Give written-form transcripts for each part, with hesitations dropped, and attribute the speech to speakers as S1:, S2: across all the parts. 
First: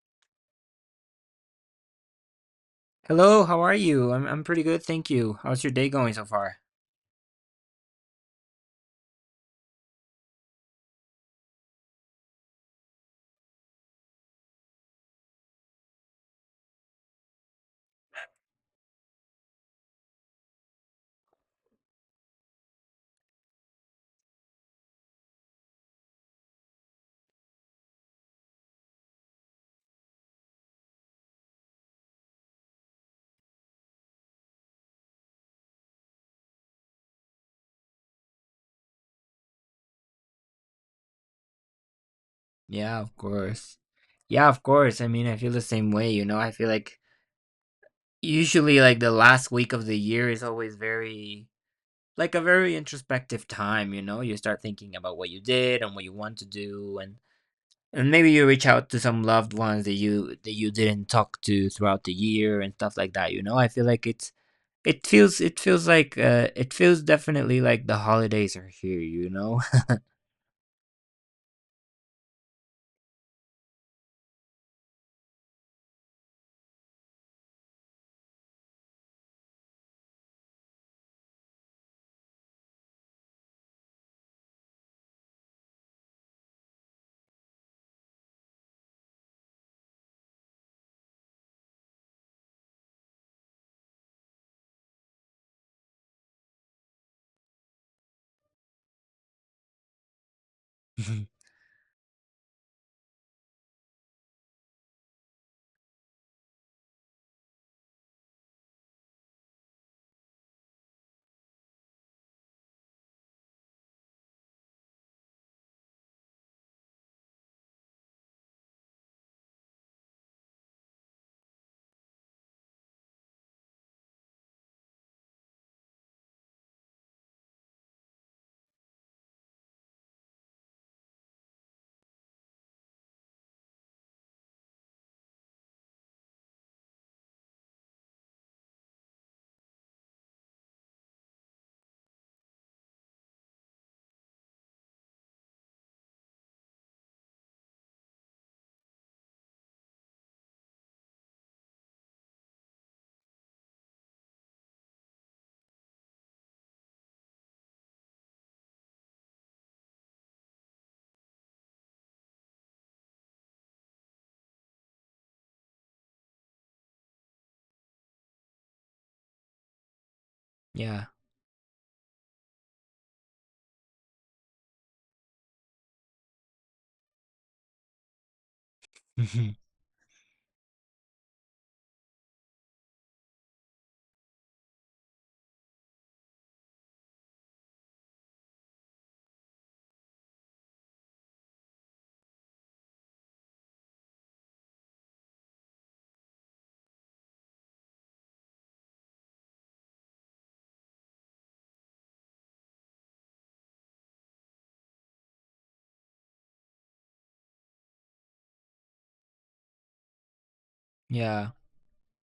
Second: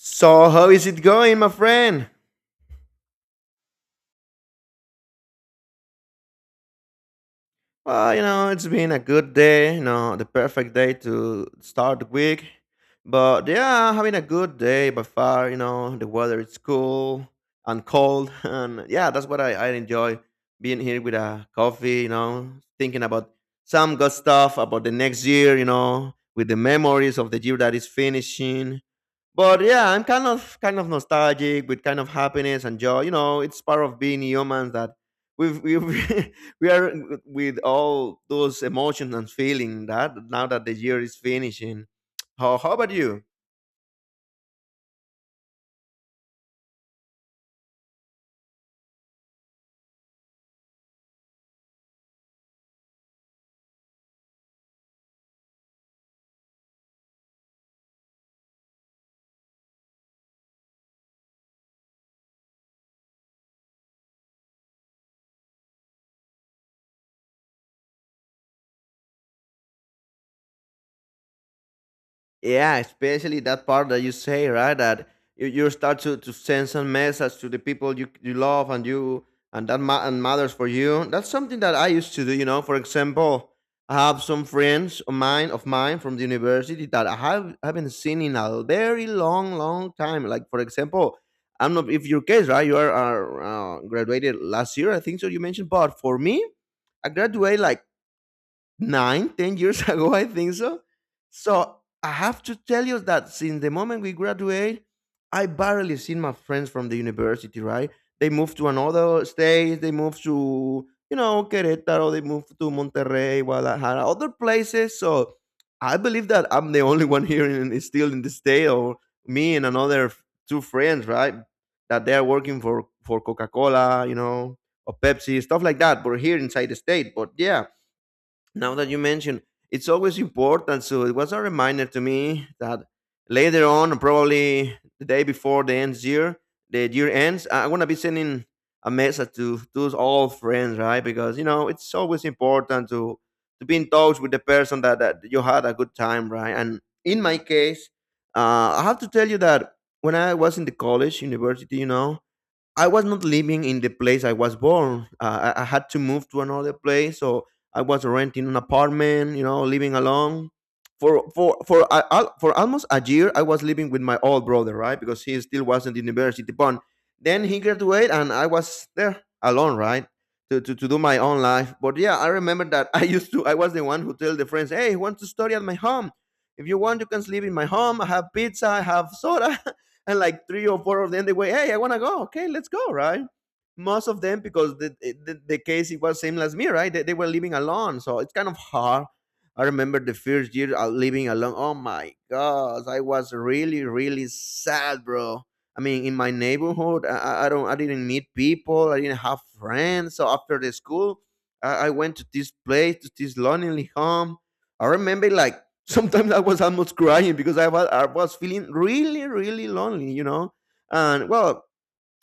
S1: So, how is it going, my friend?
S2: Hello, how are you? I'm pretty good, thank you. How's your day going so far?
S1: Well, you know, it's been a good day, you know, the perfect day to start the week. But yeah, having a good day by far, you know, the weather is cool and cold. And yeah, that's what I enjoy being here with a coffee, you know, thinking about some good stuff about the next year, you know, with the memories of the year that is finishing. But yeah, I'm kind of nostalgic with kind of happiness and joy. You know, it's part of being humans that we've we are with all those emotions and feeling that now that the year is finishing. How about
S2: Yeah, of
S1: you?
S2: course. Yeah, of course. I mean, I feel the same way, you know. I feel like usually like the last week of the year is always very, like a very introspective time, you know. You start thinking about what you did and what you want to do, and maybe you reach out to some loved ones that you didn't talk to throughout the year and stuff like that, you know. I feel like it's it feels like it feels definitely like the holidays are here, you know.
S1: Yeah, especially that part that you say, right? That you start to send some message to the people you love and you and that ma- and matters for you. That's something that I used to do. You know, for example, I have some friends of mine from the university that I haven't seen in a very long, long time. Like for example, I'm not if your case, right? You are graduated last year, I think so. You mentioned, but for me, I graduated like nine, 10 years ago, I think so. So I have to tell you that since the moment we graduate, I barely seen my friends from the university, right? They moved to another state, they moved to, you know, Querétaro, they moved to Monterrey, Guadalajara, other places. So I believe that I'm the only one here in, still in the state, or me and two friends, right? That they are working for Coca Cola, you know, or Pepsi, stuff like that, but here inside the state. But yeah, now that you mention, it's always important, so it was a reminder to me that later on, probably the day before the end year the year ends, I'm gonna be sending a message to all friends, right? Because you know it's always important to be in touch with the person that you had a good time, right? And in my case, I have to tell you that when I was in the college university, you know, I was not living in the place I was born. I had to move to another place, so I was renting an apartment. You know, living alone for almost a year. I was living with my old brother, right? Because he still wasn't in university. But then he graduated, and I was there alone, right? To do
S2: Yeah.
S1: my own life. But yeah, I remember that I used to I was the one who tell the friends, hey, want to study at my home? If you want, you can sleep in my home. I have pizza, I have
S2: Mhm.
S1: soda. And like three or four of them, they were, hey, I want to go. Okay, let's go, right? Most of them, because the case it was same as me, right? They were living alone. So it's kind of hard. I remember the first year out living alone. Oh my gosh, I was really, really sad, bro. I mean, in my neighborhood, I didn't meet people. I didn't have friends. So after the school, I went to this place, to this lonely home. I remember like sometimes I was almost crying because I was feeling really really lonely, you know. And
S2: Yeah.
S1: well,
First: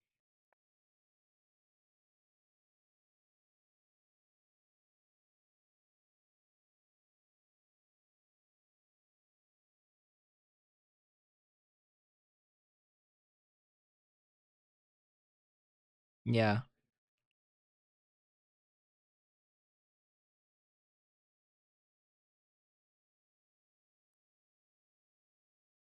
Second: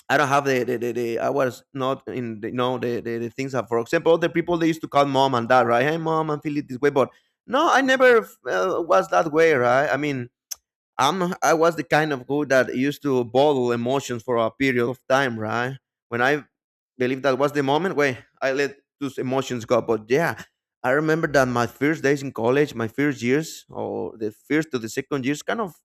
S1: I don't have the I was not in the, you know, the things that, for example, the people they used to call mom and dad, right? Hey, mom, I'm feeling this way, but no, I never was that way, right? I mean, I was the kind of guy that used to bottle emotions for a period of time, right? When I
S2: Yeah.
S1: believe that was the moment where I let those emotions go. But yeah, I remember that my first days in college, my first years or the first to the second years, kind of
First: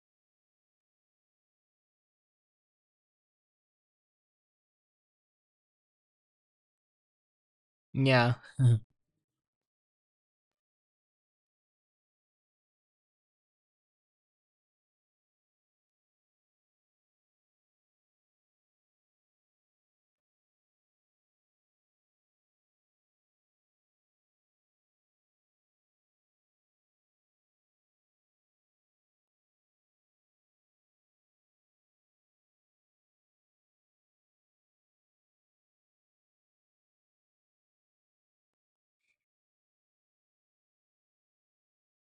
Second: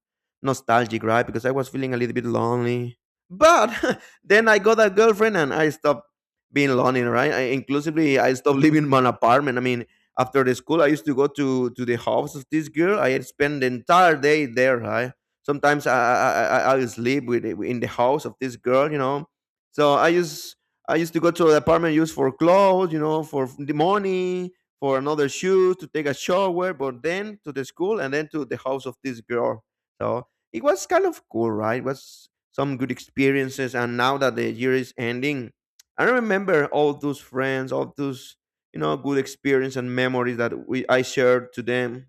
S1: nostalgic, right? Because I was feeling a little bit lonely. But then I got a girlfriend and I stopped being lonely, right? I, inclusively, I
S2: Yeah.
S1: stopped living in my apartment. I mean, after the school, I used to go to the house of this girl. I had spent the entire day there. I sometimes I sleep with in the house of this girl, you know. So I used to go to the apartment, used for clothes, you know, for the money, for another shoes, to take a shower, but then to the school, and then to the house of this girl. So it was kind of cool, right? It was some good experiences. And now that the year is ending, I remember all those friends, all those, you know, good experience and memories that we I shared to them.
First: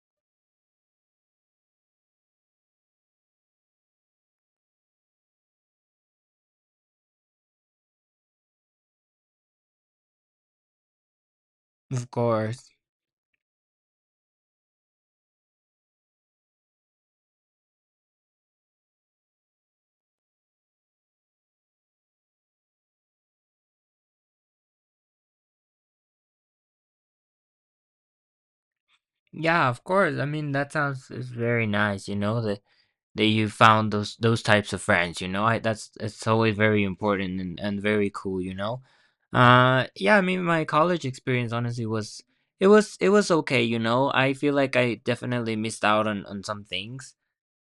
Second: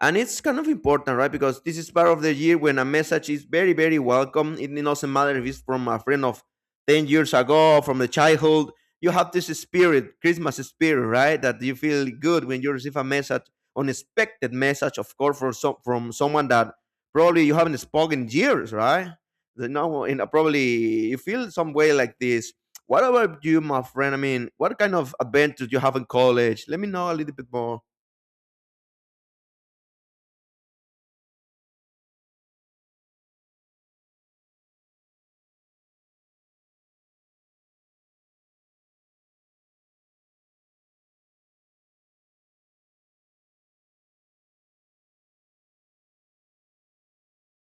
S1: And it's kind of important, right? Because this is part of the year when a message is very very welcome. It doesn't matter if it's from a friend of 10 years ago, from the childhood. You have this spirit, christmas spirit, right? That you feel
S2: Of
S1: good when
S2: course.
S1: you receive a message, unexpected message, of course, from, some, from someone that probably you haven't spoken in years, right? You know, in a, probably you feel some way like this. What about you, my friend? I mean, what kind of adventures you have in college? Let me know a little bit more.
S2: Yeah, of course. I mean, that sounds is very nice, you know, that that you found those types of friends, you know. I that's it's always very important, and very cool, you know. Yeah, I mean my college experience honestly was it was it was okay, you know. I feel like I definitely missed out on some things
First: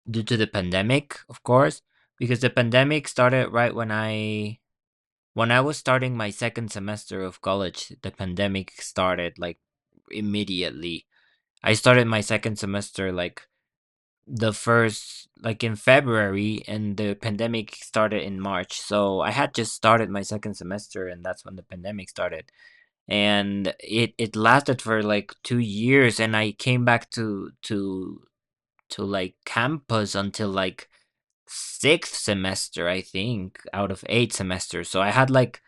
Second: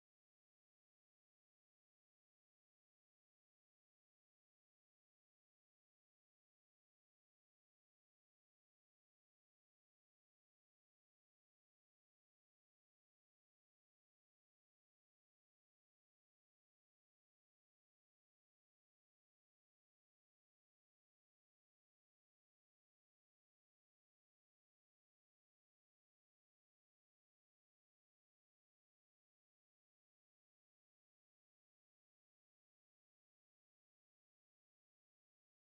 S2: due to the pandemic, of course, because the pandemic started right when I. When I was starting my second semester of college, the pandemic started like immediately. I started my second semester like the first, like in February, and the pandemic started in March. So I had just started my second semester, and that's when the pandemic started. And it lasted for like 2 years, and I came back to like campus until like sixth semester, I think, out of eight semesters. So I had like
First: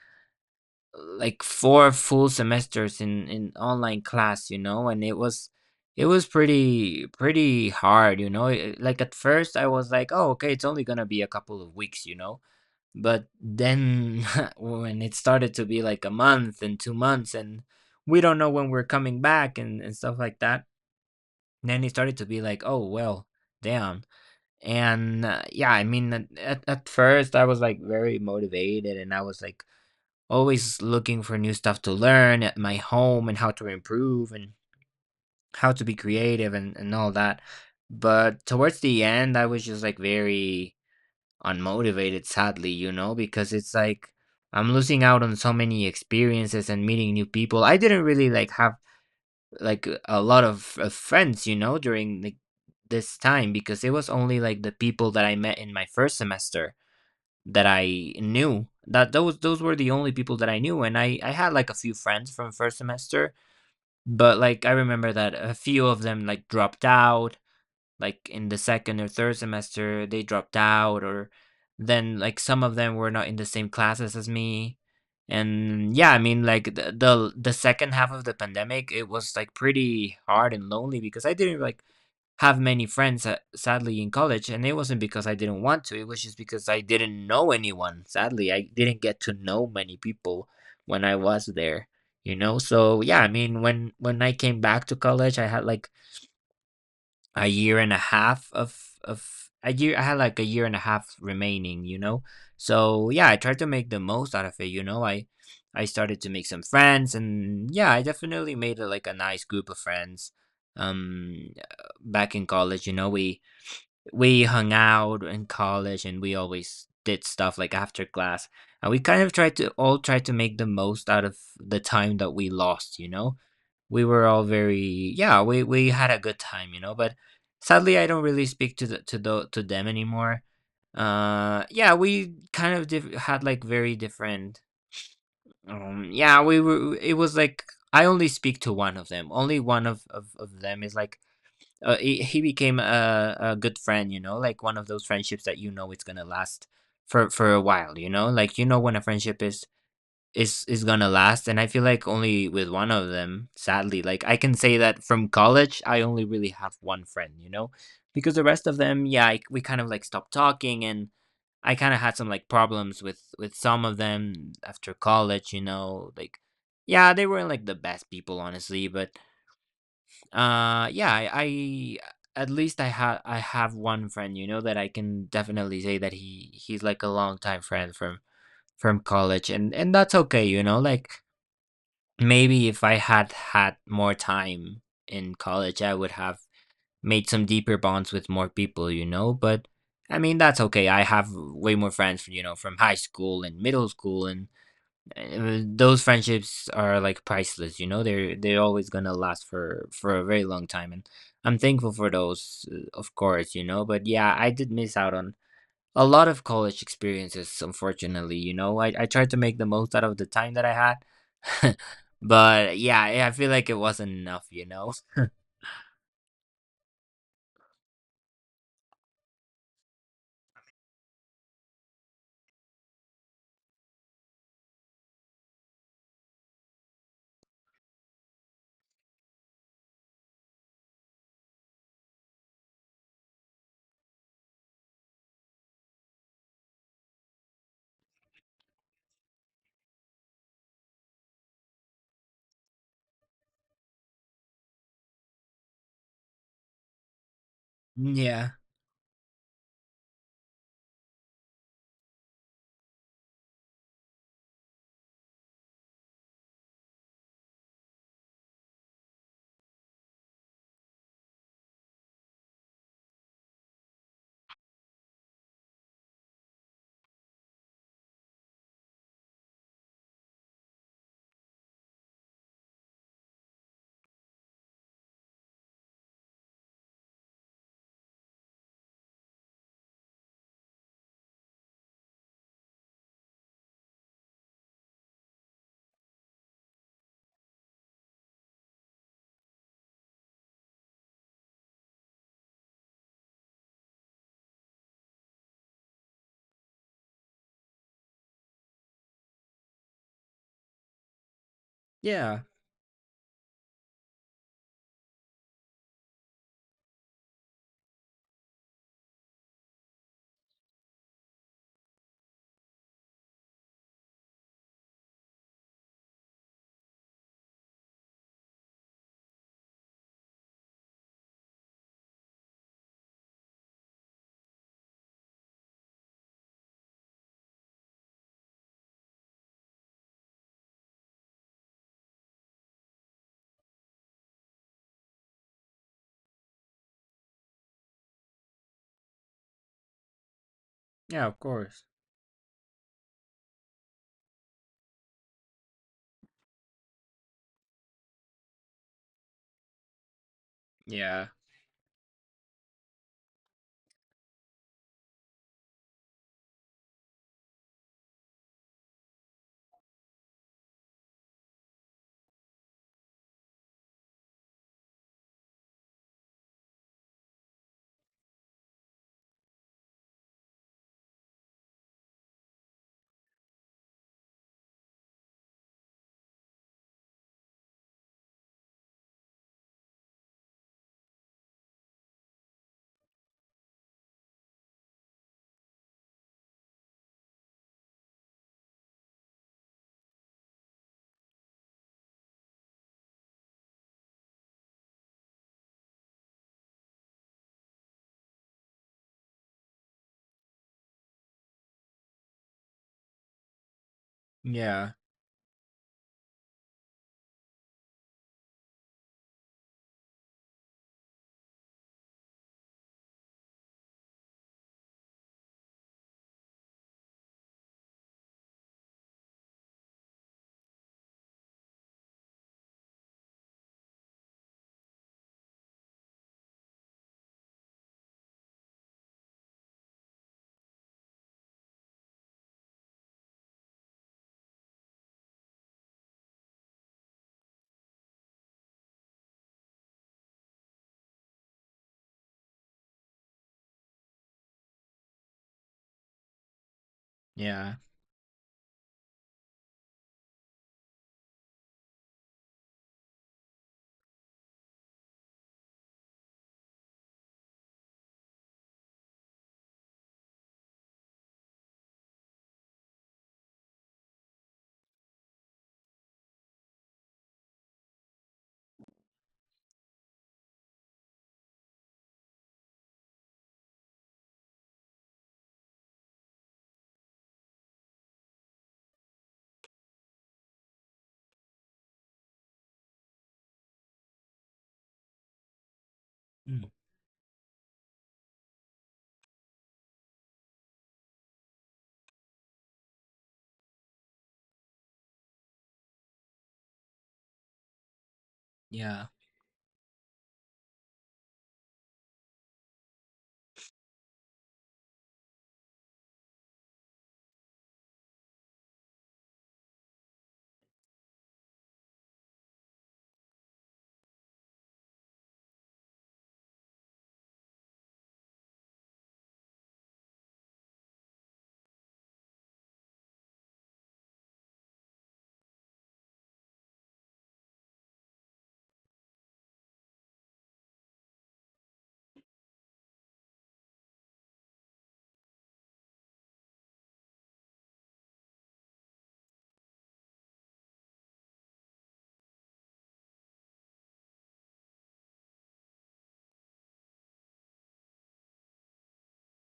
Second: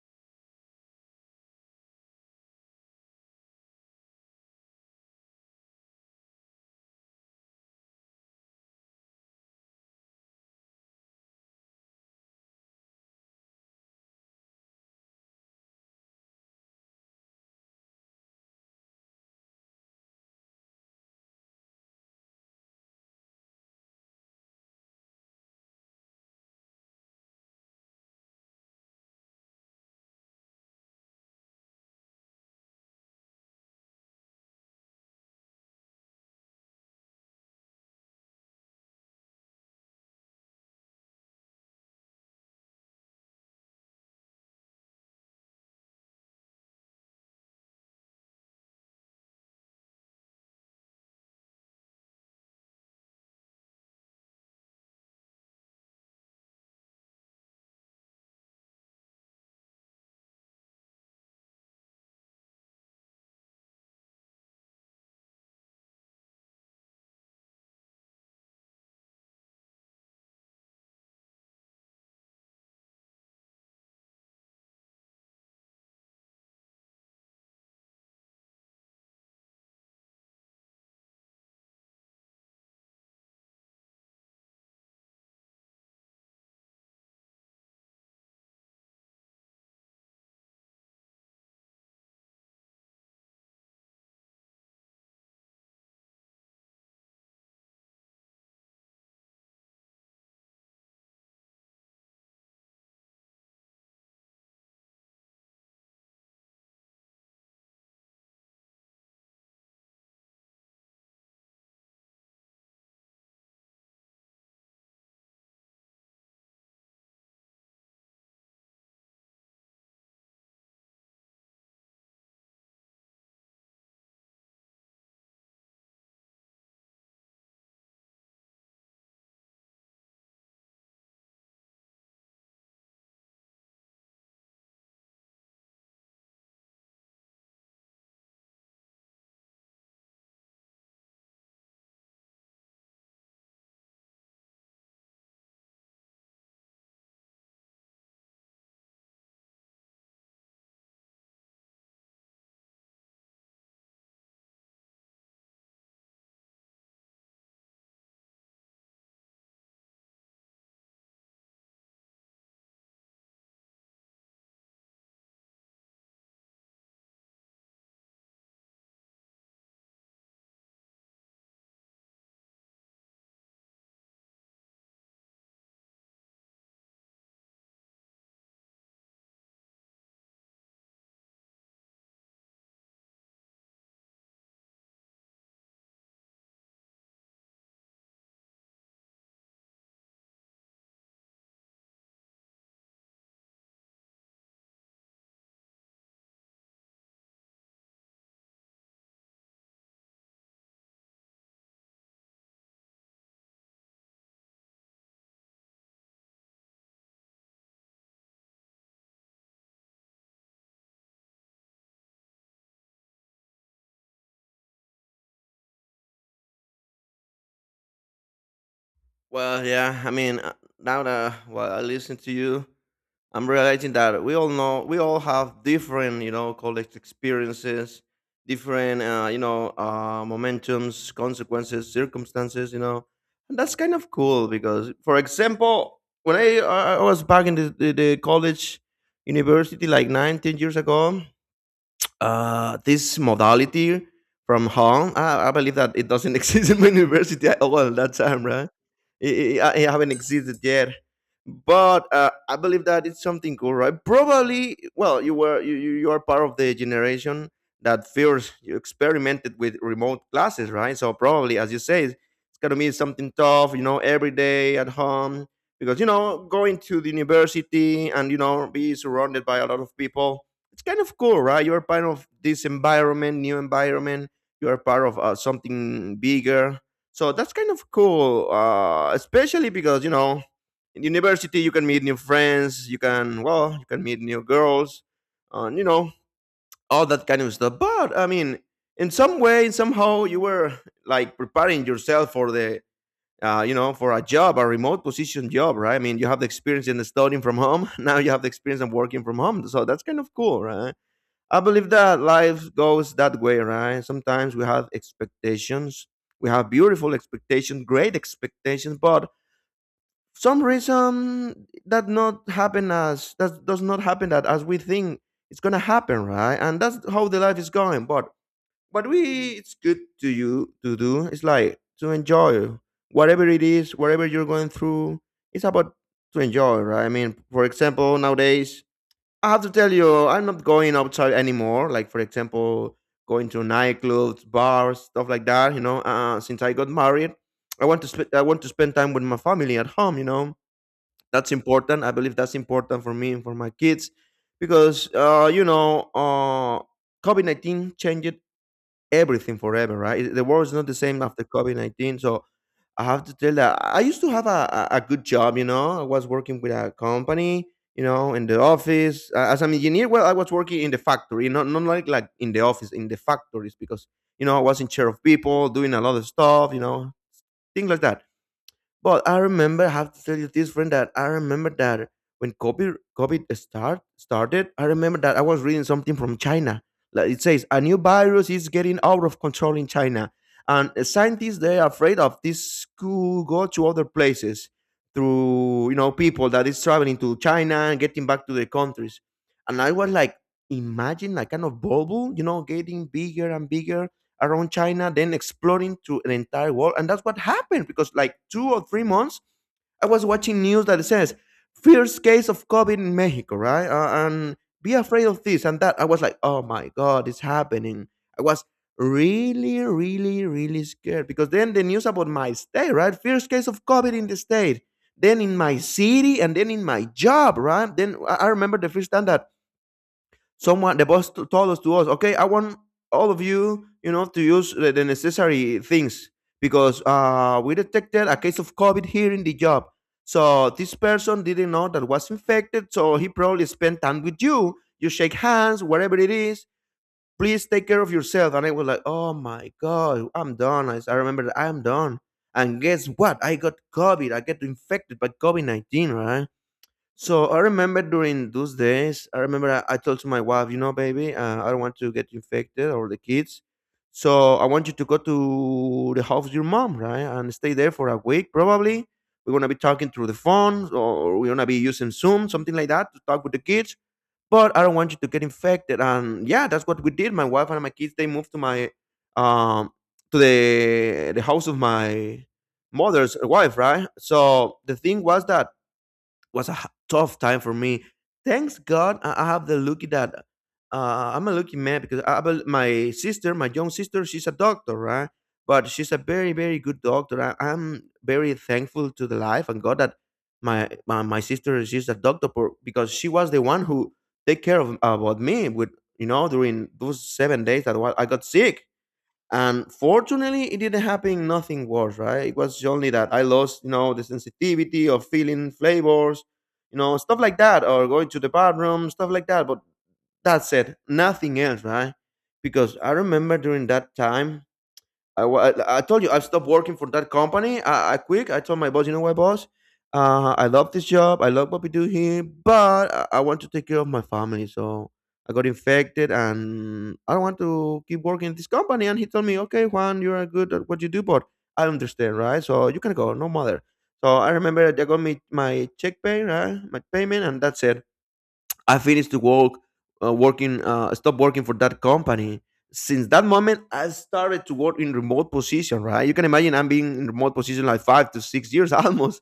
S2: like four full semesters in online class, you know. And it was pretty hard, you know. Like at first I was like, oh okay, it's only gonna be a couple of weeks, you know. But then when it started to be like a month and 2 months, and we don't know when we're coming back, and stuff like that, then it started to be like, oh well, damn. And yeah, I mean at first I was like very motivated, and I was like always looking for new stuff to learn at my home and how to improve and how to be creative, and all that. But towards the end, I was just like very unmotivated, sadly, you know, because it's like I'm losing out on so many experiences and meeting new people. I didn't really like have like a lot of friends, you know, during like this time, because it was only like the people that I met in my first semester that I knew. That those were the only people that I knew, and I had like a few friends from first semester, but like I remember that a few of them like dropped out. Like in the second or third semester, they dropped out, or then like some of them were not in the same classes as me. And yeah, I mean like the the second half of the pandemic, it was like pretty hard and lonely, because I didn't like have many friends, sadly, in college. And it wasn't because I didn't want to, it was just because I didn't know anyone, sadly. I didn't get to know many people when I was there, you know. So yeah, I mean when I came back to college, I had like a year and a half of a year, I had like a year and a half remaining, you know. So yeah, I tried to make the most out of it, you know. I started to make some friends, and yeah, I definitely made, like a nice group of friends. um back in college, you know, we hung out in college, and we always did stuff like after class. And we kind of tried to all try to make the most out of the time that we lost, you know. We were all very, yeah, we had a good time, you know. But sadly, I don't really speak to them anymore. Yeah, we kind of had like very different. Yeah, we were, it was like I only speak to one of them, only one of them is like, he became a good friend, you know, like one of those friendships that you know it's gonna last for a while, you know. Like you know when a friendship is gonna last. And I feel like only with one of them, sadly, like I can say that from college I only really have one friend, you know. Because the rest of them, yeah, we kind of like stopped talking. And I kind of had some like problems with some of them after college, you know. Like yeah, they weren't like the best people honestly. But I, at least I had I have one friend, you know, that I can definitely say that he's like a longtime friend from college. And that's okay, you know. Like maybe if I had had more time in college, I would have made some deeper bonds with more people, you know. But I mean, that's okay. I have way more friends, you know, from high school and middle school, and those friendships are like priceless, you know. They're always gonna last for a very long time. And I'm thankful for those, of course, you know. But yeah, I did miss out on a lot of college experiences, unfortunately, you know. I tried to make the most out of the time that I had. But yeah, I feel like it wasn't enough, you know.
S1: Well, yeah. I mean, now that while I listen to you, I'm realizing that we all know we all have different, you know, college experiences, different, you know, momentums, consequences, circumstances. You know, and that's kind of cool because, for example, when I was back in the college, university, like nine, 10 years ago, this modality from home. I believe that it doesn't exist in my university at all at that
S2: Mm,
S1: time,
S2: yeah.
S1: right? It haven't existed yet. But I believe that it's something cool, right? Probably, well, you were you, you you are part of the generation that first you experimented with remote classes, right? So probably, as you say, it's gonna be something tough, you know, every day at home, because you know, going to the university and you know, be surrounded by a lot of people, it's kind of cool, right? You're part of this environment, new environment. You're part of something bigger. So that's kind of cool, especially because, you know, in university you can meet new friends. You can, well, you can meet new girls, and you know, all that kind of stuff. But I mean, in some way, somehow, you were like preparing yourself for the. You know, for a job, a remote position job, right? I mean, you have the experience in studying from home. Now you have the experience of working from home. So that's kind of cool, right? I believe that
S2: Yeah.
S1: life goes that way, right? Sometimes we have expectations. We have beautiful expectations, great expectations, but some reason that not happen as that does not happen that as we think it's gonna happen, right? And that's how the life is going. But what we it's good to you to do is like to enjoy whatever it is, whatever you're going through. It's about to enjoy, right? I mean, for example, nowadays I have to tell you, I'm not going outside anymore. Like for example, going to nightclubs, bars, stuff like that. You know, since I got married, I want to I want to spend time with my family at home. You know,
S2: Yeah, of
S1: that's
S2: course.
S1: important. I believe that's important for me and for my kids, because you know, COVID 19 changed everything forever, right? The world is not the same
S2: Yeah.
S1: after COVID 19. So I have to tell that I used to have a good job, you know. I was working with a company, you know, in the office as an engineer. Well, I was working in the factory, not not like like in the office, in the factories, because you know I was in charge of people, doing a lot of stuff, you know, things like that. But I remember I have to tell you this friend that I remember that when COVID started, I remember that I was reading something from China. Like it says a new virus is getting out of control in China. And scientists they are afraid of this could go to other places through, you know, people that is traveling to China and getting back to their countries. And I was like, imagine like kind of bubble, getting bigger and bigger around China, then exploring to the entire world. And that's what happened because, like, 2 or 3 months, I was watching news that it says first case of COVID in Mexico, right? And
S2: Yeah.
S1: be afraid of this and that. I was like, oh my god, it's happening. I was really, really, really scared because then the news about my state, right? First case of COVID in the state, then in my city, and then in my job, right? Then I remember the first time that someone, the boss told us to us, okay, I want all of you you know to use the necessary things because we detected a case of COVID here in the job. So this person didn't know that was infected, so he probably spent time with you, you shake hands, whatever it is, please take care of yourself. And I was like, oh my god, I'm done. I remember that I'm done. And guess what, I got COVID, I get infected by COVID-19, right? So I
S2: Yeah.
S1: remember during those days, I remember I told to my wife, you know, baby, I don't want to get infected or the kids. So I want you to go to the house of your mom, right? And stay there for a week, probably. We're going to be talking through the phone or we're going to be using Zoom, something like that, to talk with the kids. But I don't want you to get infected. And yeah, that's what we did. My wife and my kids, they moved to my, um, to the house of my mother's wife, right? So the thing was that was a tough time for me. Thanks God, I have the lucky that I'm a lucky man because my sister, my young sister, she's a doctor, right? But she's a very,
S2: Mm,
S1: very good doctor. I'm very thankful to the life and God that my sister, she's a doctor because she was the one who take care of about me with during those 7 days that I got sick.
S2: yeah.
S1: And fortunately, it didn't happen nothing worse, right? It was only that I lost, the sensitivity of feeling flavors, stuff like that, or going to the bathroom, stuff like that. But that's it, nothing else, right? Because I remember during that time, I told you, I've stopped working for that company. I quit. I told my boss, you know what, boss? I love this job. I love what we do here, but I want to take care of my family. So I got infected and I don't want to keep working at this company. And he told me, okay, Juan, you are good at what you do, but I understand, right? So you can go, no matter. So I remember they got me my check pay, right? My payment, and that's it. I finished to work, working, stop working for that company. Since that moment, I started to work in remote position. Right, you can imagine I'm being in remote position like 5 to 6 years almost.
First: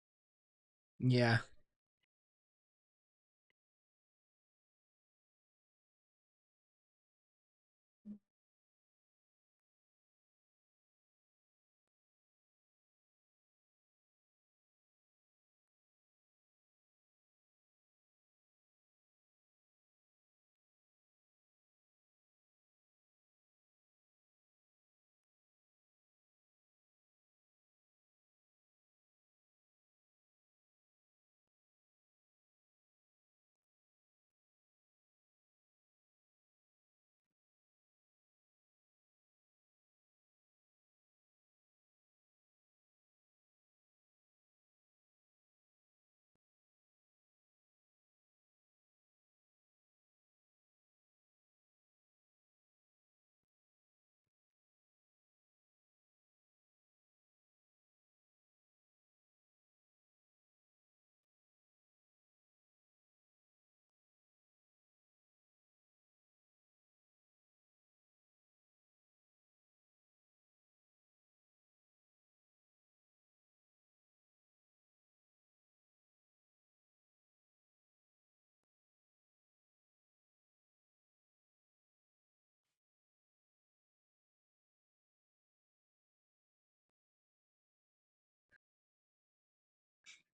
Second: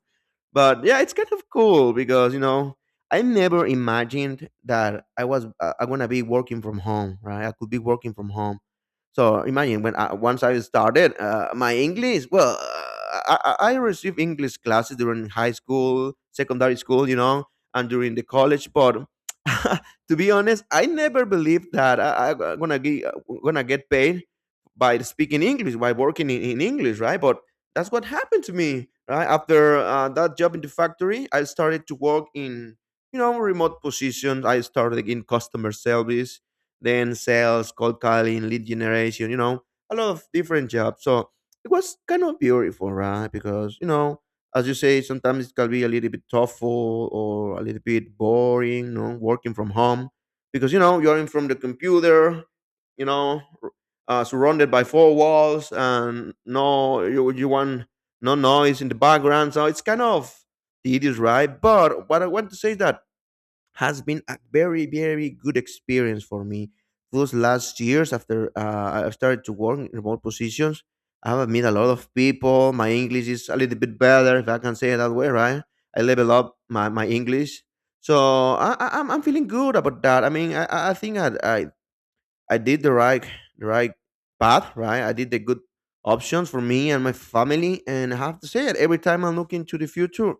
S1: But yeah, it's kind
S2: Yeah.
S1: of cool because I never imagined that I'm gonna be working from home, right? I could be working from home. So imagine once I started my English. Well, I received English classes during high school, secondary school, and during the college. But to be honest, I never believed that I gonna get paid by speaking English, by working in English, right? But that's what happened to me right after that job in the factory. I started to work in remote positions. I started in customer service, then sales, cold calling, lead generation, a lot of different jobs. So it was kind of beautiful, right? Because as you say, sometimes it can be a little bit tough or a little bit boring, working from home, because you're in from the computer, you know surrounded by four walls, and no, you want no noise in the background. So it's kind of tedious, right? But what I want to say is that has been a very, very good experience for me, those last years after I started to work in remote positions. I have met a lot of people, my English is a little bit better, if I can say it that way, right? I level up my English. So I'm feeling good about that. I mean, I think I did the right path, right? I did the good options for me and my family. And I have to say it, every time I look into the future,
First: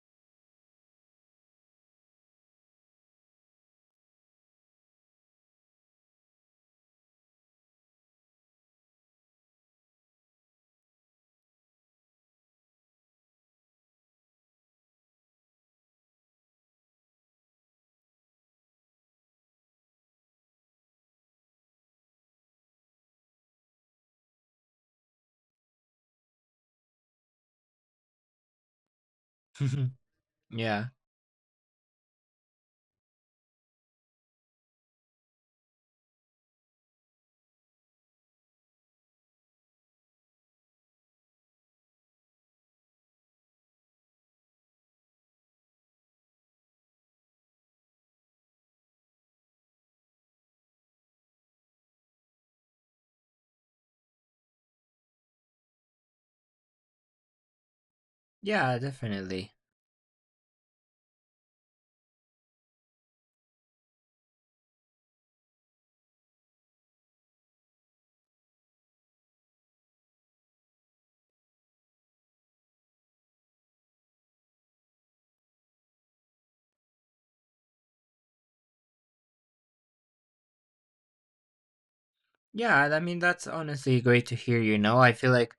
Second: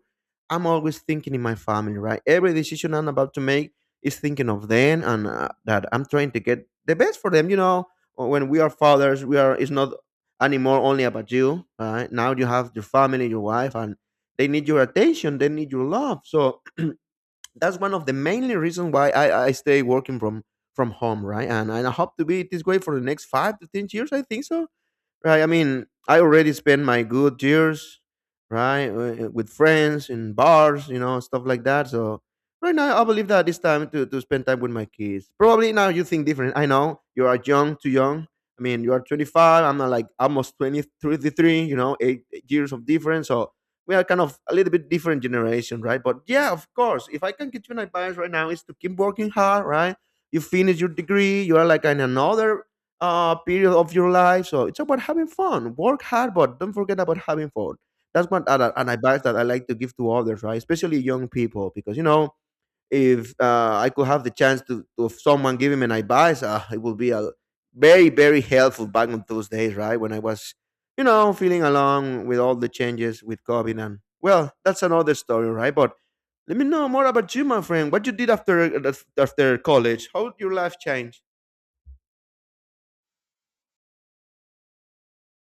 S1: I'm always thinking in my family, right? Every decision I'm about to make is thinking of them and that I'm trying to get the best for them. You know, when we are fathers, we are it's not anymore only about you, right? Now you have your family, your wife, and they need your attention, they need your love. So that's one of the mainly reasons why I stay working from home, right? And I hope to be this way for the next 5 to 10 years. I think so. Right. I mean, I already spent my good years, right, with friends in bars,
S2: Yeah.
S1: stuff like that. So right now, I believe that it's time to spend time with my kids. Probably now you think different. I know you are young, too young. I mean, you are 25. I'm not like almost twenty thirty three. You know, 8 years of difference. So we are kind of a little bit different generation, right? But yeah, of course, if I can get you an advice right now, is to keep working hard, right? You finish your degree, you are like in another period of your life. So it's about having fun. Work hard, but don't forget about having fun. That's one
S2: Yeah,
S1: an advice that I
S2: definitely.
S1: like to give to others, right? Especially young people, because if I could have the chance to if someone give him an advice, it would be a very, very helpful back in those days, right? When I was, feeling along with all the changes with COVID, and well, that's another story, right? But let me know more about you, my friend. What you did after uh, after college? How did your life change?
S2: Yeah, I mean that's honestly great to hear, you know. I feel like,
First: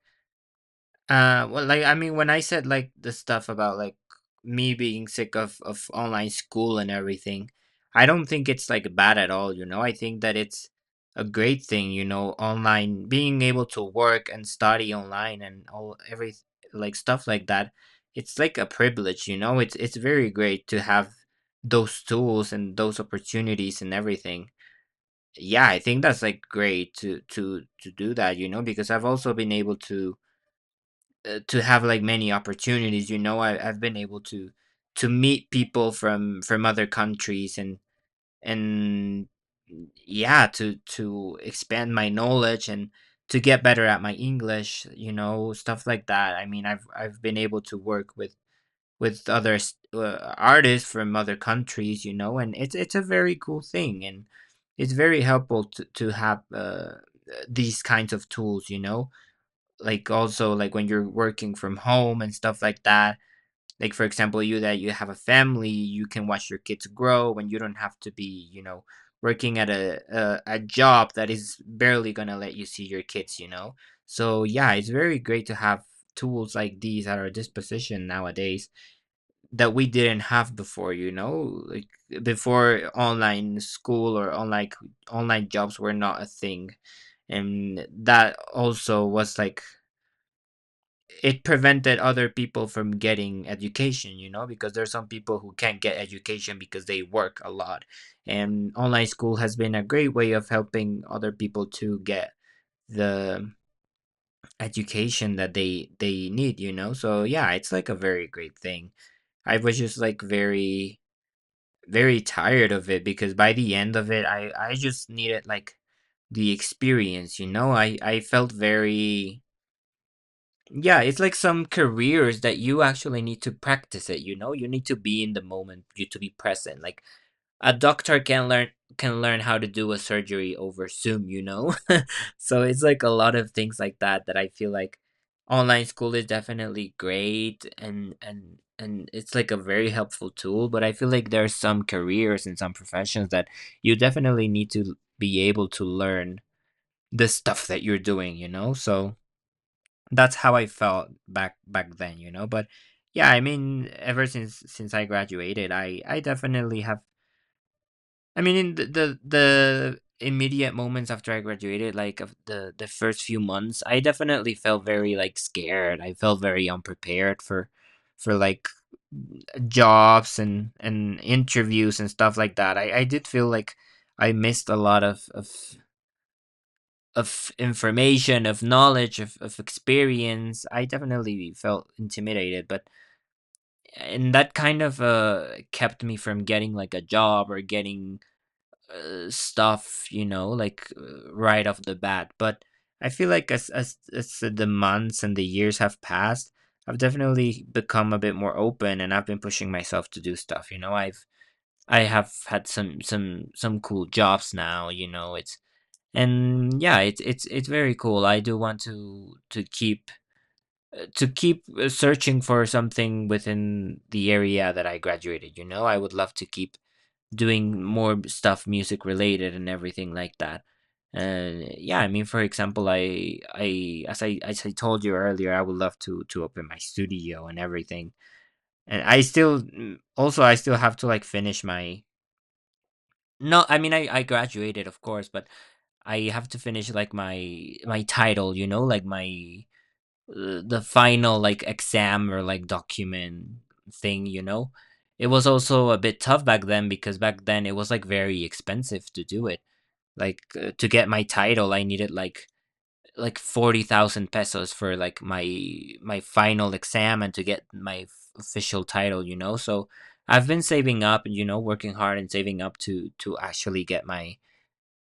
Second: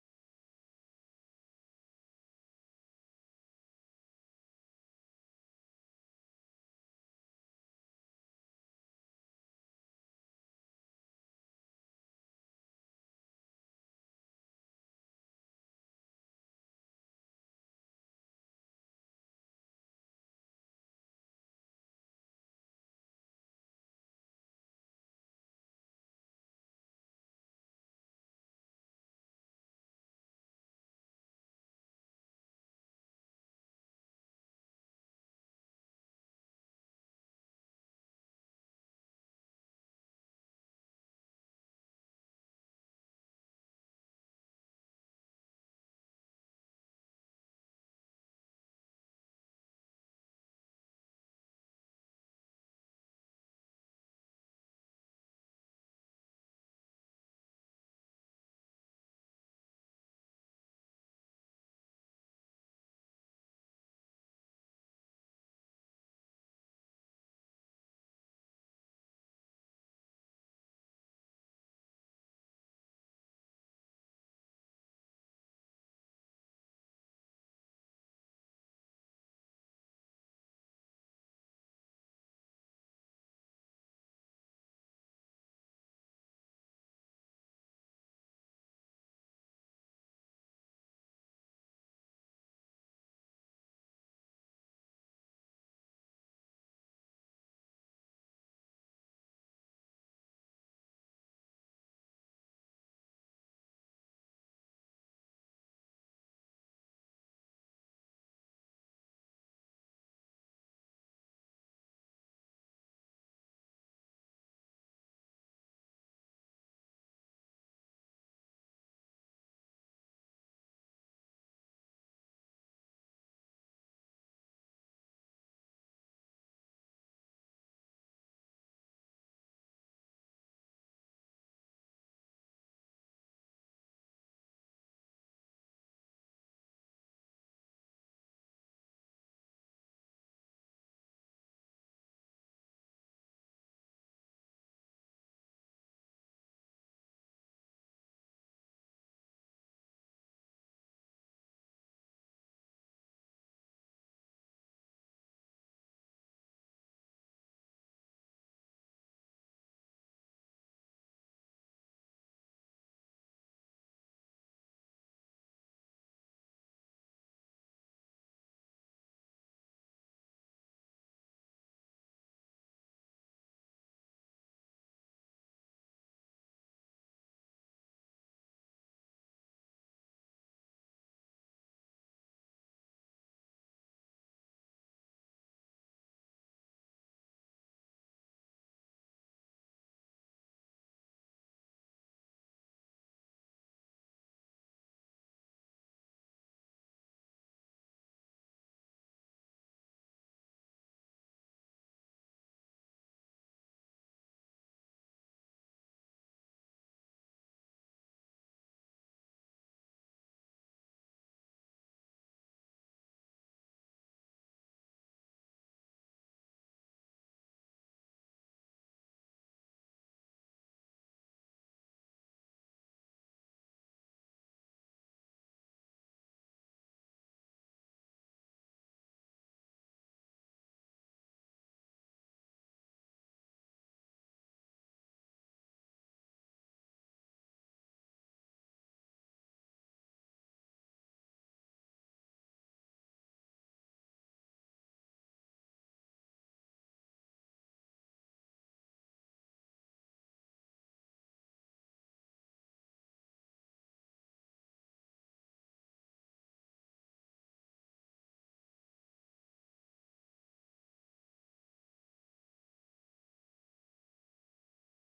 S2: well, like I mean when I said like the stuff about like me being sick of online school and everything, I don't think it's like bad at all, you know. I think that it's a great thing, you know, online being able to work and study online and all, every like stuff like that. It's like a privilege, you know. It's very great to have those tools and those opportunities and everything. Yeah, I think that's like great to do that, you know. Because I've also been able to, to have like many opportunities, you know. I've been able to meet people from other countries, and yeah, to expand my knowledge and to get better at my English, you know, stuff like that. I mean, I've been able to work with other artists from other countries, you know. And it's a very cool thing. And it's very helpful to have, these kinds of tools, you know. Like also like when you're working from home and stuff like that. Like for example, you that you have a family, you can watch your kids grow, and you don't have to be, you know, working at a job that is barely gonna let you see your kids, you know. So yeah, it's very great to have tools like these at our disposition nowadays, that we didn't have before, you know. Like before online school, or online jobs were not a thing. And that also was like, it prevented other people from getting education, you know. Because there's some people who can't get education because they work a lot. And online school has been a great way of helping other people to get the education that they need, you know. So yeah, it's like a very great thing. I was just like very, very tired of it, because by the end of it I just needed like the experience, you know. I felt very, yeah, it's like some careers that you actually need to practice it, you know. You need to be in the moment, you to be present, like a doctor can learn, can learn how to do a surgery over Zoom, you know? So it's like a lot of things like that, that I feel like online school is definitely great, and it's like a very helpful tool, but I feel like there are some careers and some professions that you definitely need to be able to learn the stuff that you're doing, you know? So that's how I felt back then, you know? But yeah, I mean ever since I graduated, I definitely have, I mean, in the the immediate moments after I graduated, like of the first few months, I definitely felt very like scared. I felt very unprepared for for like jobs and interviews and stuff like that. I did feel like I missed a lot of information, of knowledge, of experience. I definitely felt intimidated, but and that kind of kept me from getting like a job or getting stuff, like right off the bat. But I feel like as the months and the years have passed, I've definitely become a bit more open, and I've been pushing myself to do stuff. You know, I have had some cool jobs now. You know, it's and yeah, it's very cool. I do want to keep to keep searching for something within the area that I graduated. You know, I would love to keep doing more stuff music related and everything like that. And yeah, I mean, for example, I as I as I told you earlier, I would love to open my studio and everything. And I still also I still have to like finish my no, I mean I graduated of course, but I have to finish like my title, you know, like my the final like exam or like document thing, you know. It was also a bit tough back then because back then it was like very expensive to do it. Like to get my title, I needed like 40,000 pesos for like my final exam and to get my official title, you know. So I've been saving up, you know, working hard and saving up to actually get my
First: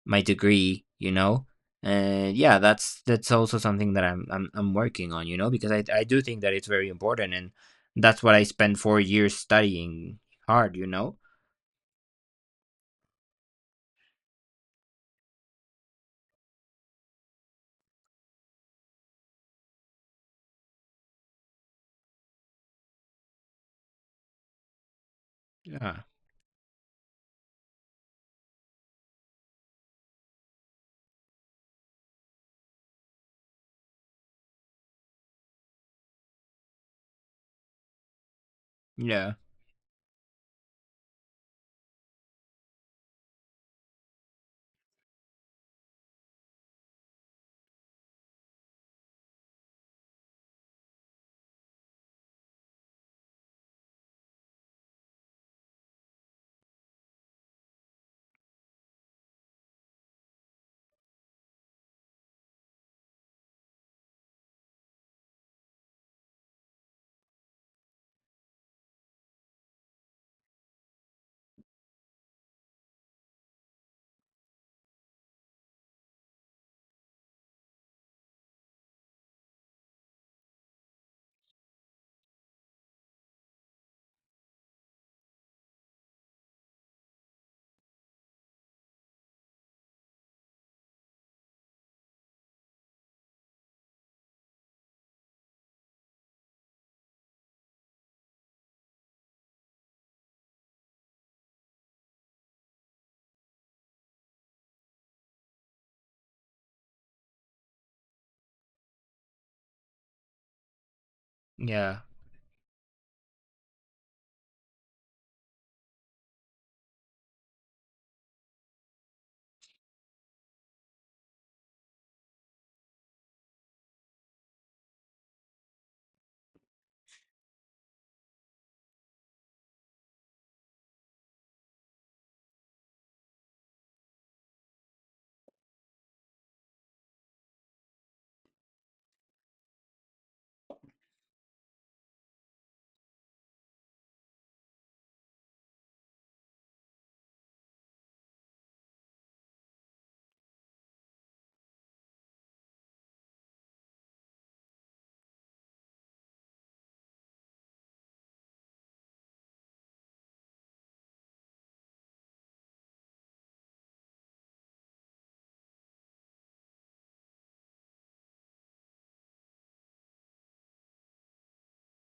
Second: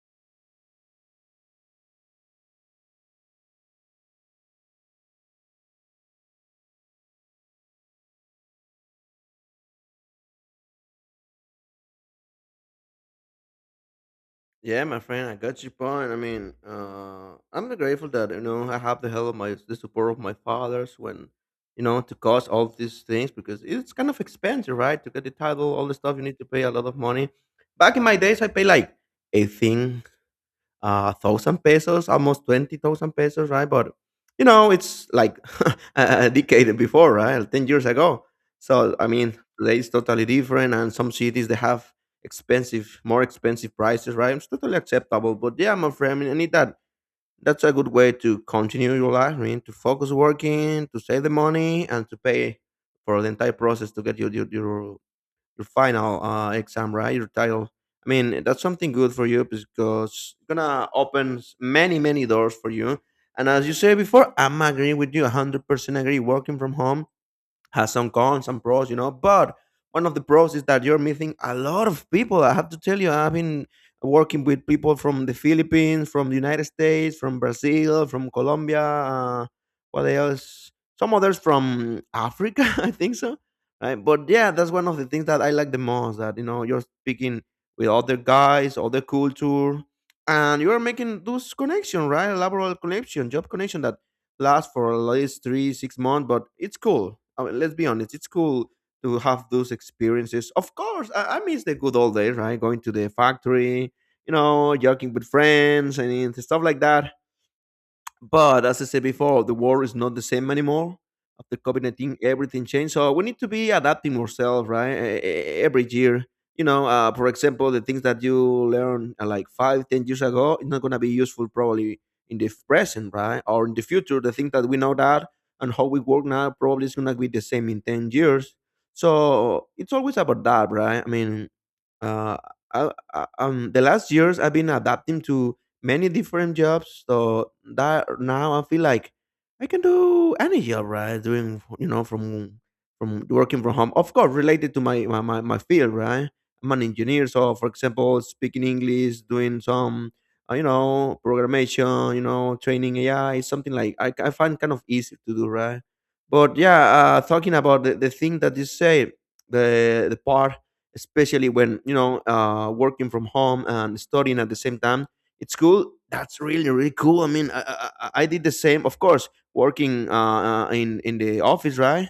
S2: my degree, you know? And yeah, that's also something that I'm working on, you know, because I do think that it's very important and that's what I spent four years studying hard, you know?
S1: Yeah, my friend, I got your point. I mean, I'm grateful that I have the help of my the support of my fathers when to cause all these things because it's kind of expensive, right? To get the title, all the
S2: Yeah.
S1: stuff you need to pay a lot of money. Back in my days, I pay like eighteen thousand pesos, almost 20,000 pesos, right? But it's like a decade before, right? 10 years ago. So I
S2: Yeah.
S1: mean, today is totally different, and some cities they have more expensive prices, right? It's totally acceptable. But yeah, my friend, I mean, I need that. That's a good way to continue your life. I mean, to focus working, to save the money, and to pay for the entire process to get your final exam, right? Your title. I mean, that's something good for you because it's gonna open many, many doors for you. And as you said before, I'm agreeing with you, 100% agree. Working from home has some cons, some pros. But one of the pros is that you're meeting a lot of people. I have to tell you, I've been working with people from the Philippines, from the United States, from Brazil, from Colombia. What else? Some others from Africa, I think so. Right, but yeah, that's one of the things that I like the most. That you're speaking with other guys, other culture, and you are making those connection, right? Laboral connection, job connection that last for at least three six months, but it's cool. I mean, let's be honest, it's cool to have those experiences. Of course, I miss the good old days, right? Going to the factory, joking with friends and stuff like that. But as I said before, the world is not the same anymore. After COVID
S2: Yeah.
S1: 19, everything changed. So we need to be adapting ourselves, right? Every year. For example, the things that you learn like five, 10 years ago, it's not going to be useful probably in the present, right? Or in the future. The things that we know that and how we work now probably is going to be the same in 10 years. So it's always about that, right? Uh, the last years I've been adapting to many different jobs, so that now I feel like I can do any job, right? Doing, you know, from working from home, of course, related to my field, right? I'm an engineer, so for example, speaking English, doing some, programmation, you know, training AI. It's something like I find kind of easy to do, right? But yeah, talking about the thing that you say, the part, especially when, you know, working from home and studying at the same time, it's cool. That's really really cool. I did the same, of course, working, in the office, right?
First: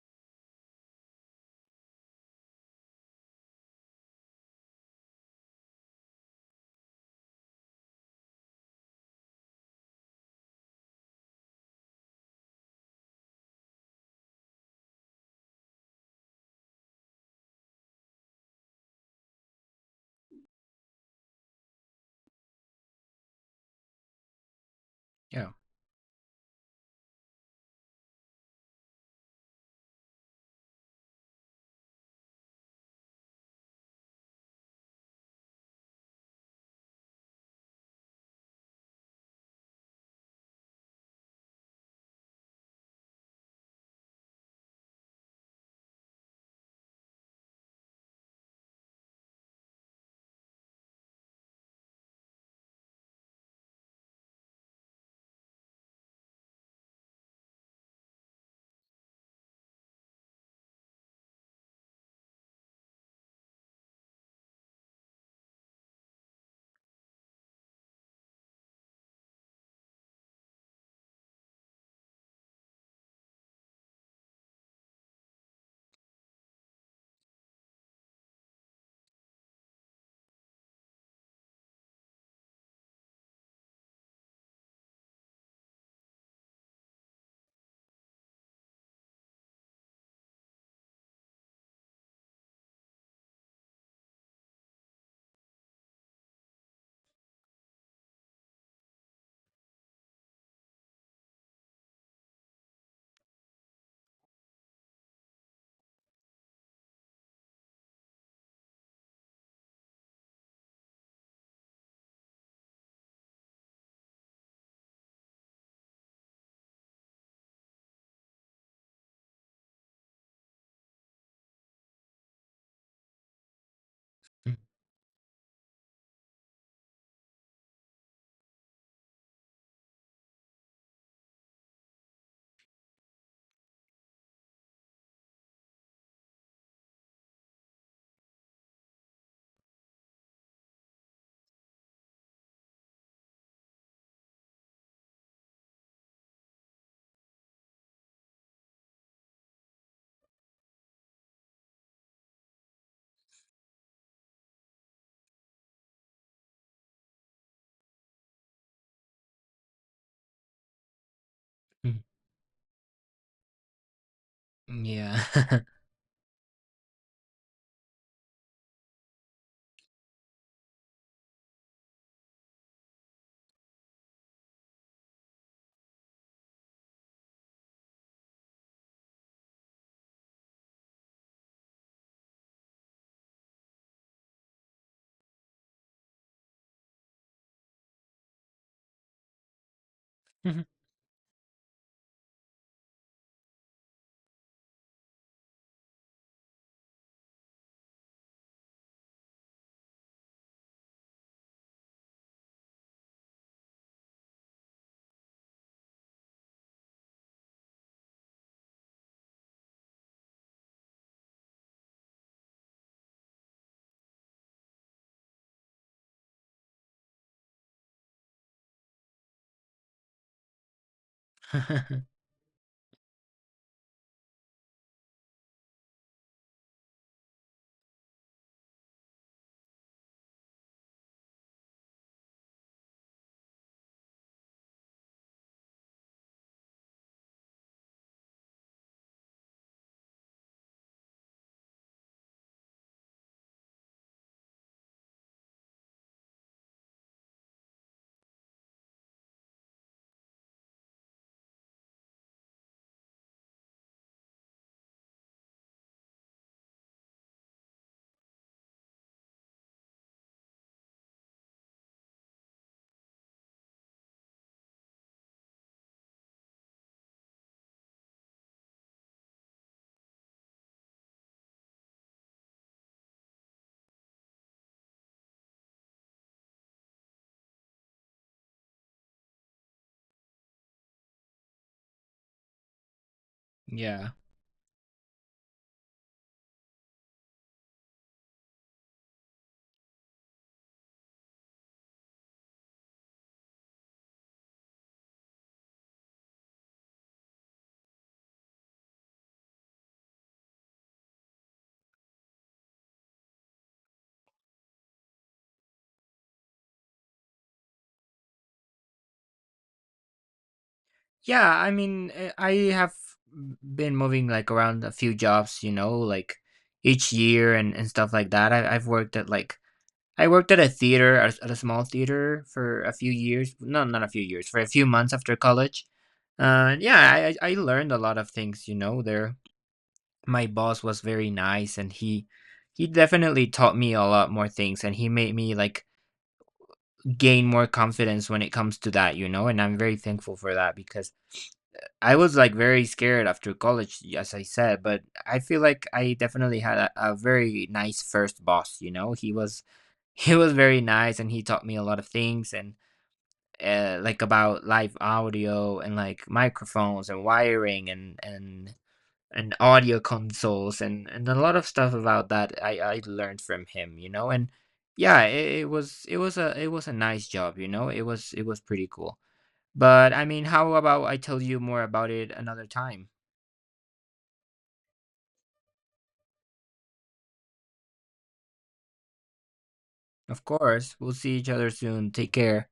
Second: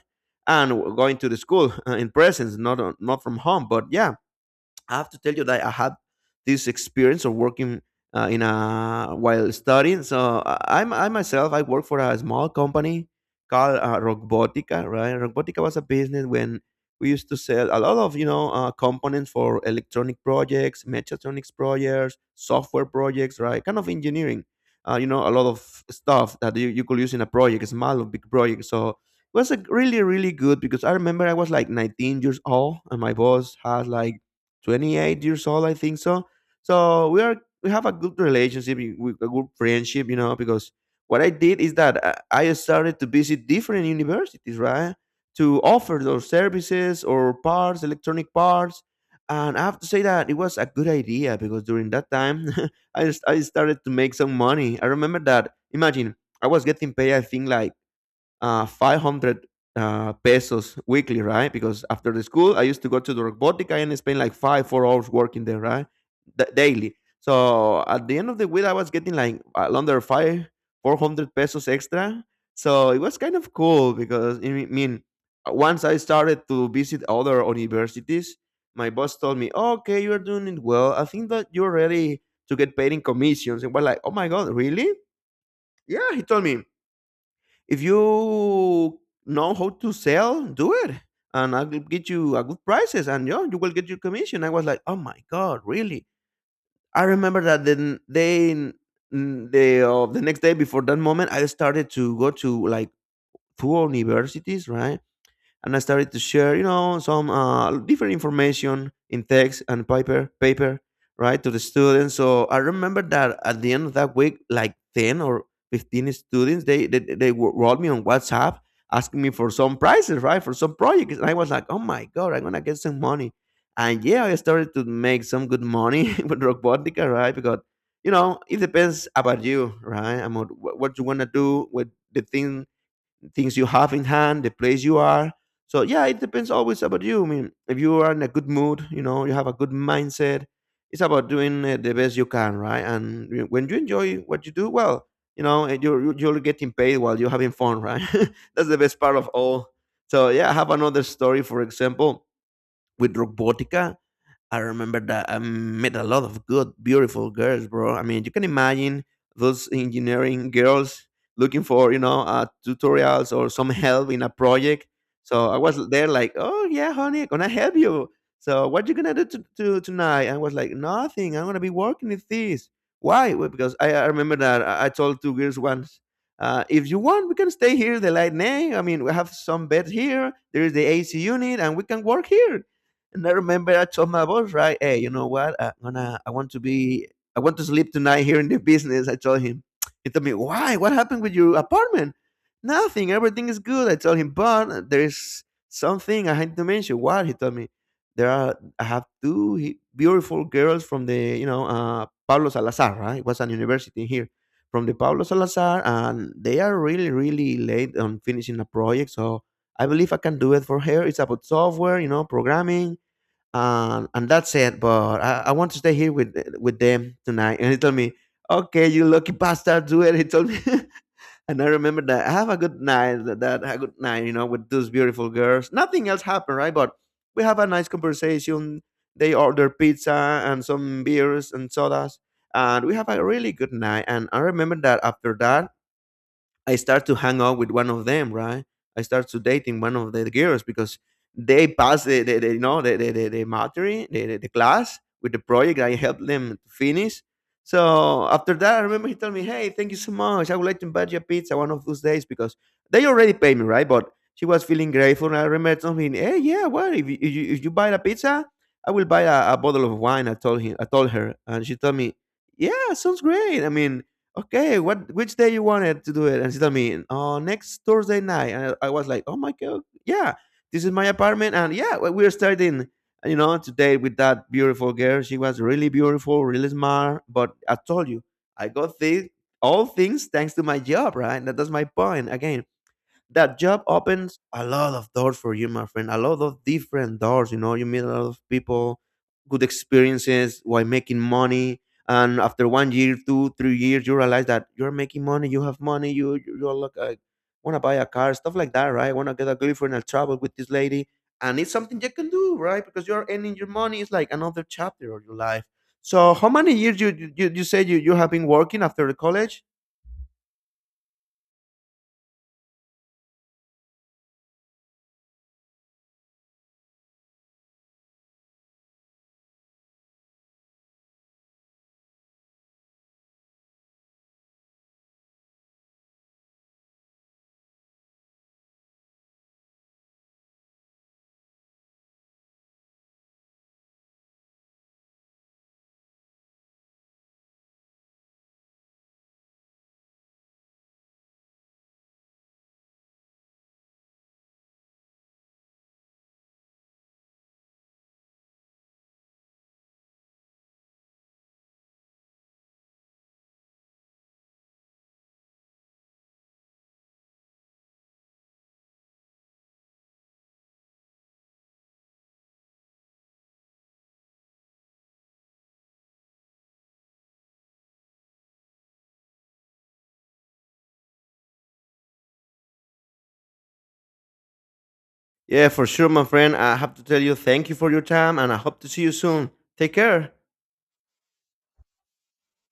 S1: And going to the school in presence, not on, not from home, but yeah, I have to tell you that I had this experience of working in a while studying. So I, I'm I myself I work for a small company called, Robotica. Right, Robotica was a business when we used to sell a lot of, you know, components for electronic projects, mechatronics projects, software projects. Right, kind of engineering. A lot
S2: Yeah.
S1: of stuff that you could use in a project, small or big project. So it was like really really good because I remember I was like 19 years old and my boss had like 28 years old, I think so. So we have a good relationship, a good friendship, you know, because what I did is that I started to visit different universities, right, to offer those services or parts, electronic parts. And I have to say that it was a good idea because during that time, I started to make some money. I remember that. Imagine I was getting paid, I think, like, 500 pesos weekly, right? Because after the school, I used to go to the robotica and spend like five, 4 hours working there, right? Daily. So at the end of the week, I was getting like, under five, 400 pesos extra. So it was kind of cool because, I mean, once I started to visit other universities, my boss told me, okay, you're doing it well. I think that you're ready to get paid in commissions. And we're like, oh my God, really? Yeah, he told me. If you know how to sell, do it, and I'll get you a good prices, and yeah, you will get your commission. I was like, "Oh my god, really?" I remember that then the next day before that moment, I started to go to like two universities, right? And I started to share, you know, some, different information in text and paper, paper, right, to the students. So I remember that at the end of that week, like 10 or 15 students, they wrote me on WhatsApp asking me for some prizes, right, for some projects, and I was like, oh my god, I'm gonna get some money, and yeah, I
S2: Mm,
S1: started to make some good money with Robotica, right, because you know it depends about you, right, about what you wanna do with the things you have in hand, the place you are. So yeah, it depends always about you. I mean, if you are in a good mood, you know, you have a good mindset. It's about doing, the best you can, right? When you enjoy what you do, well, you know, and you're getting paid while you're having fun, right? That's the best part of all. So yeah, I have another story, for example, with Robotica. I remember that I met a lot of good, beautiful girls, bro. I mean, you can imagine those engineering girls looking for, you
S2: mm,
S1: know, tutorials or some help in a project. So I
S2: yeah.
S1: was there like, oh, yeah, honey, gonna help you. So what you gonna do to tonight? I was like, nothing. I'm gonna be working with this. Why? Well, because I remember that I told two girls once, if you want, we can stay here. They like, nay. I mean, we have some bed here. There is the AC unit, and we can work here. And I remember I told my boss, right, hey, you know what? I want to be, I want to sleep tonight here in the business, I told him. He told me, why? What happened with your apartment? Nothing. Everything is good, I told him, but there is something I had to mention. What? He told me, there are, I have two beautiful girls from the, you know, Pablo Salazar, right? It was an university here from the Pablo Salazar, and they are really, really late on finishing a project. So I believe I can do it for her. It's about software, you know, programming, and that's it. But I want to stay here with them tonight. And he told me, "Okay, you lucky bastard, do it." He told me, and I remember that. Have a good night. A good night, you know, with those beautiful girls. Nothing else happened, right? But we have a nice conversation. They order pizza and some beers and sodas, and we have a really good night. And I remember that after that, I start to hang out with one of them, right? I start to dating one of the girls because they pass the you know the material, the class with the project. I helped them to finish. So after that, I remember he told me, "Hey, thank you so much. I would like to invite you a pizza one of those days because they already paid me, right?" But she was feeling grateful, and I remember telling him, "Hey, yeah, well, if you buy a pizza, I will buy a bottle of wine." I told him, I told her, and she told me, "Yeah, sounds great. I mean, okay, what which day you wanted to do it? And she told me, oh, next Thursday night. And I was like, oh my god, yeah, this is my apartment, and yeah, we're starting. You know, today with that beautiful girl, she was really beautiful, really smart. But I told you, I got thi- all things thanks to my job, right? That's my point again, that job
S2: Yeah.
S1: opens a lot of doors for you, my friend. A lot of different doors. You know, you meet a lot of people, good experiences while making money. And after 1 year, two, 3 years, you realize that you're making money. You have money. You're like, want to buy a car, stuff like that, right? Want to get a girlfriend and travel with this lady, and it's something you can do, right? Because you're earning your money. It's like another chapter of your life. So, how many years you say you have been working after the college?
S2: Yeah, I mean, I have been moving like around a few jobs, you know, like each year and stuff like that. I worked at a theater, at a small theater for a few years. No, not a few years, for a few months after college. Yeah, I learned a lot of things, you know, there. My boss was very nice and he definitely taught me a lot more things and he made me like gain more confidence when it comes to that, you know, and I'm very thankful for that because I was like very scared after college, as I said, but I feel like I definitely had a very nice first boss, you know. He was very nice, and he taught me a lot of things and, like, about live audio and, like, microphones and wiring and audio consoles and a lot of stuff about that I learned from him, you know? And, yeah, it was a nice job, you know? It was pretty cool. But, I mean, how about I tell you more about it another time?
S1: Yeah, for sure, my friend. I have to tell you thank you for your time and I hope to see you soon. Take care.
S2: Of course, we'll see each other soon. Take care.